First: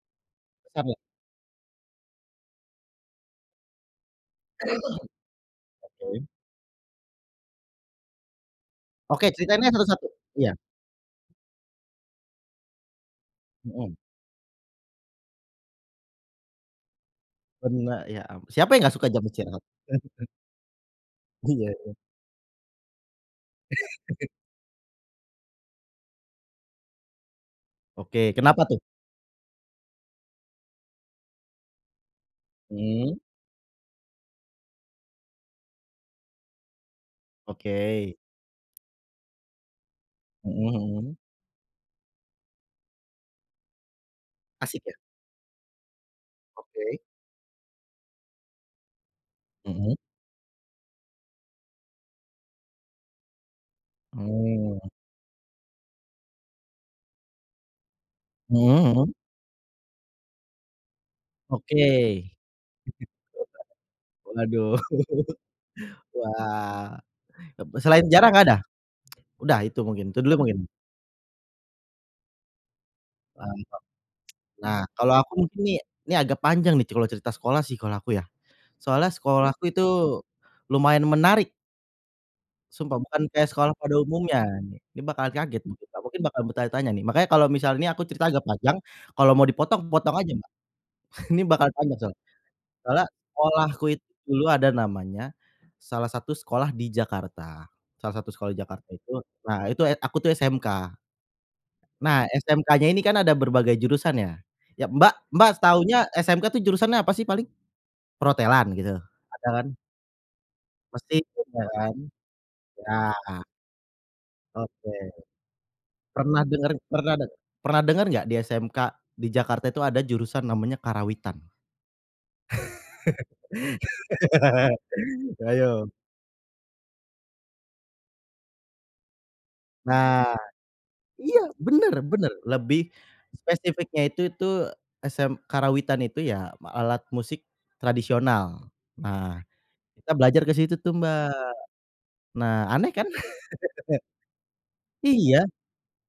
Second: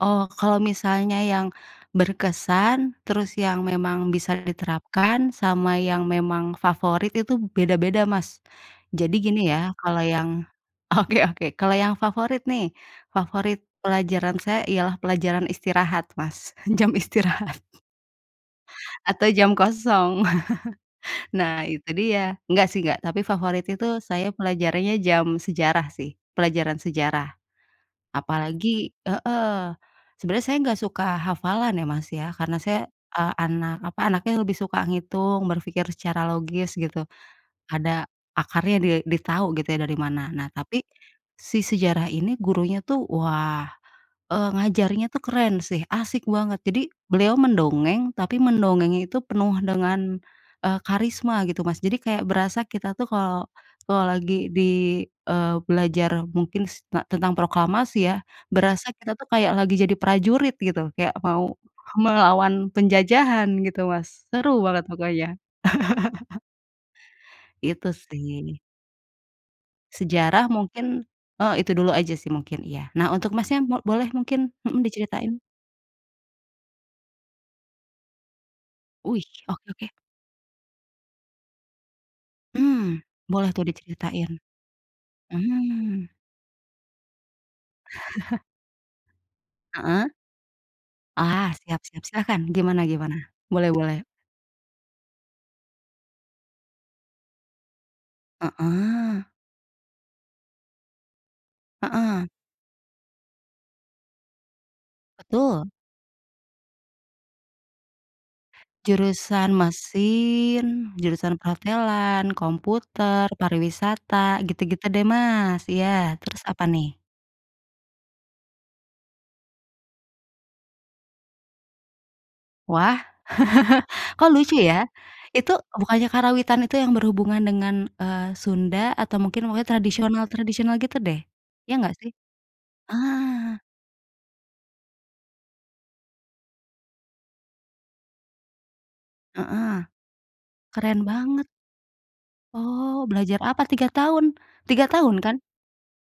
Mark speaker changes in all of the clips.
Speaker 1: Oh, kalau
Speaker 2: [unintelligible]
Speaker 1: misalnya yang berkesan, terus yang memang bisa diterapkan sama yang
Speaker 2: Oke.
Speaker 1: memang favorit itu beda-beda, Mas. Jadi
Speaker 2: Oke
Speaker 1: gini
Speaker 2: ceritain, Kak,
Speaker 1: ya, kalau
Speaker 2: satu-satu.
Speaker 1: yang
Speaker 2: Iya.
Speaker 1: oke oke. Kalau yang favorit nih, favorit
Speaker 2: Mhm.
Speaker 1: pelajaran saya ialah pelajaran istirahat, Mas. Jam istirahat.
Speaker 2: [unintelligible] Siapa yang enggak suka jam
Speaker 1: Atau jam
Speaker 2: istirahat.
Speaker 1: kosong. Nah,
Speaker 2: Iya
Speaker 1: itu
Speaker 2: iya.
Speaker 1: dia. Enggak sih enggak, tapi favorit itu saya pelajarannya jam sejarah sih. Pelajaran sejarah.
Speaker 2: Oke, kenapa tuh?
Speaker 1: Apalagi heeh, sebenarnya saya nggak suka hafalan ya, Mas, ya. Karena saya,
Speaker 2: Mhm.
Speaker 1: ah, anak, apa, anaknya lebih suka ngitung, berpikir secara logis gitu.
Speaker 2: Oke.
Speaker 1: Ada akarnya di ditahu gitu ya dari mana. Nah,
Speaker 2: Mhm
Speaker 1: tapi
Speaker 2: mhm.
Speaker 1: si sejarah ini gurunya tuh, wah, eee,
Speaker 2: Asyik ya.
Speaker 1: ngajarnya itu keren sih, asyik banget. Jadi
Speaker 2: Oke.
Speaker 1: beliau mendongeng, tapi mendongengnya itu penuh
Speaker 2: Mhm.
Speaker 1: dengan, eee, karisma gitu, Mas. Jadi kayak berasa kita tuh kalau kalau lagi
Speaker 2: Hmm.
Speaker 1: di, eee, belajar mungkin s te tentang proklamasi ya, berasa
Speaker 2: Mmm, mhm.
Speaker 1: kita itu kayak lagi jadi prajurit gitu. Kayak mau
Speaker 2: Oke.
Speaker 1: melawan penjajahan gitu,
Speaker 2: [unintelligible]
Speaker 1: Mas. Seru
Speaker 2: Waduh.
Speaker 1: banget pokoknya.
Speaker 2: Wah. B
Speaker 1: Itu
Speaker 2: selain sejarah enggak ada?
Speaker 1: sih.
Speaker 2: udah itu mungkin, itu dulu
Speaker 1: Sejarah
Speaker 2: mungkin.
Speaker 1: mungkin oh itu dulu aja sih mungkin iya. Nah untuk Masnya
Speaker 2: Mantap.
Speaker 1: mo boleh mungkin,
Speaker 2: Nah
Speaker 1: mhm
Speaker 2: kalo aku
Speaker 1: diceritain.
Speaker 2: mungkin ini, ini agak panjang nih kalo cerita sekolah sih kalo aku ya, soalnya
Speaker 1: Wih,
Speaker 2: sekolahku
Speaker 1: oke
Speaker 2: itu
Speaker 1: oke.
Speaker 2: lumayan menarik.
Speaker 1: Hmm,
Speaker 2: Sumpah, bukan kaya
Speaker 1: boleh tuh
Speaker 2: sekolah pada
Speaker 1: diceritain.
Speaker 2: umumnya. Ni Ini bakal kaget mungkin, dan
Speaker 1: Mhm.
Speaker 2: mungkin bakal bertanya-tanya nih, makanya kalau misalnya aku cerita agak panjang, kalau mau dipotong,
Speaker 1: Heeh.
Speaker 2: potong aja, Mbak. Ini
Speaker 1: Ah,
Speaker 2: bakal
Speaker 1: siap
Speaker 2: panjang
Speaker 1: siap,
Speaker 2: soalnya.
Speaker 1: silakan. Gimana
Speaker 2: Soalnya
Speaker 1: gimana? Boleh
Speaker 2: sekolahku itu
Speaker 1: boleh.
Speaker 2: dulu ada namanya, salah satu sekolah di Jakarta, salah satu sekolah Jakarta. Itu
Speaker 1: Heeh.
Speaker 2: nah itu, et aku tuh SMK.
Speaker 1: Heeh.
Speaker 2: Nah SMK-nya ini kan ada berbagai jurusan ya. Ya, Mbak Mbak
Speaker 1: Betul.
Speaker 2: taunya SMK tuh jurusannya apa sih paling? Perhotelan gitu? Ada
Speaker 1: Jurusan
Speaker 2: kan?
Speaker 1: mesin,
Speaker 2: Mesin
Speaker 1: jurusan
Speaker 2: juga kan?
Speaker 1: perhotelan, komputer,
Speaker 2: Iya.
Speaker 1: pariwisata, gitu-gitu
Speaker 2: Oke.
Speaker 1: deh, Mas. Iya, terus
Speaker 2: Pernah
Speaker 1: apa
Speaker 2: denger,
Speaker 1: nih?
Speaker 2: pernah deng pernah dengar enggak di SMK di Jakarta itu ada jurusan namanya Karawitan?
Speaker 1: Wah! Kok lucu ya? Itu
Speaker 2: Ayo.
Speaker 1: bukannya karawitan itu yang berhubungan dengan, eee, Sunda atau mungkin pokoknya
Speaker 2: Nah.
Speaker 1: tradisional-tradisional gitu deh?
Speaker 2: Iya
Speaker 1: Iya
Speaker 2: bener
Speaker 1: ngggak sih?
Speaker 2: bener, lebih
Speaker 1: Ah.
Speaker 2: spesifiknya itu tuh SM Karawitan itu ya alat musik tradisional. Nah,
Speaker 1: Heeh.
Speaker 2: kita belajar ke situ tuh,
Speaker 1: Keren
Speaker 2: Mbak.
Speaker 1: banget.
Speaker 2: Nah aneh kan?
Speaker 1: Oh, belajar apa 3 tahun? 3 tahun kan?
Speaker 2: Iya.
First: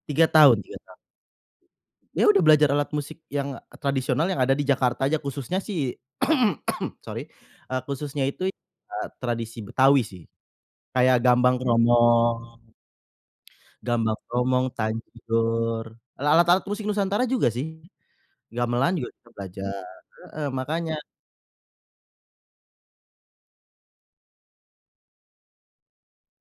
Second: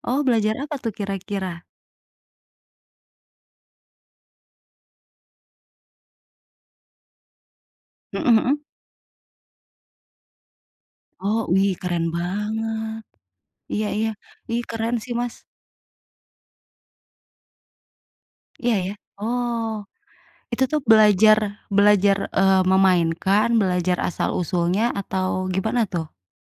Speaker 1: Oh,
Speaker 2: 3
Speaker 1: belajar
Speaker 2: tahun,
Speaker 1: apa
Speaker 2: 3
Speaker 1: tuh
Speaker 2: tahun.
Speaker 1: kira-kira?
Speaker 2: Iya udah belajar alat musik yang tradisional yang ada di Jakarta aja khususnya sih sorry, eee, khususnya
Speaker 1: Mhm
Speaker 2: itu,
Speaker 1: mhm.
Speaker 2: ah, tradisi Betawi sih. Kayak
Speaker 1: Oh,
Speaker 2: Gambang
Speaker 1: wih keren
Speaker 2: Kromong,
Speaker 1: banget. Iya iya,
Speaker 2: Gambang
Speaker 1: wih
Speaker 2: Kromong,
Speaker 1: keren sih, Mas.
Speaker 2: Tanjur, lalat alat musik nusantara juga sih,
Speaker 1: Iya iya.
Speaker 2: gamelan kita juga
Speaker 1: Oh
Speaker 2: belajar. Heeh,
Speaker 1: itu tuh
Speaker 2: makanya
Speaker 1: belajar belajar, eee, memainkan, belajar asal-usulnya atau gimana tuh?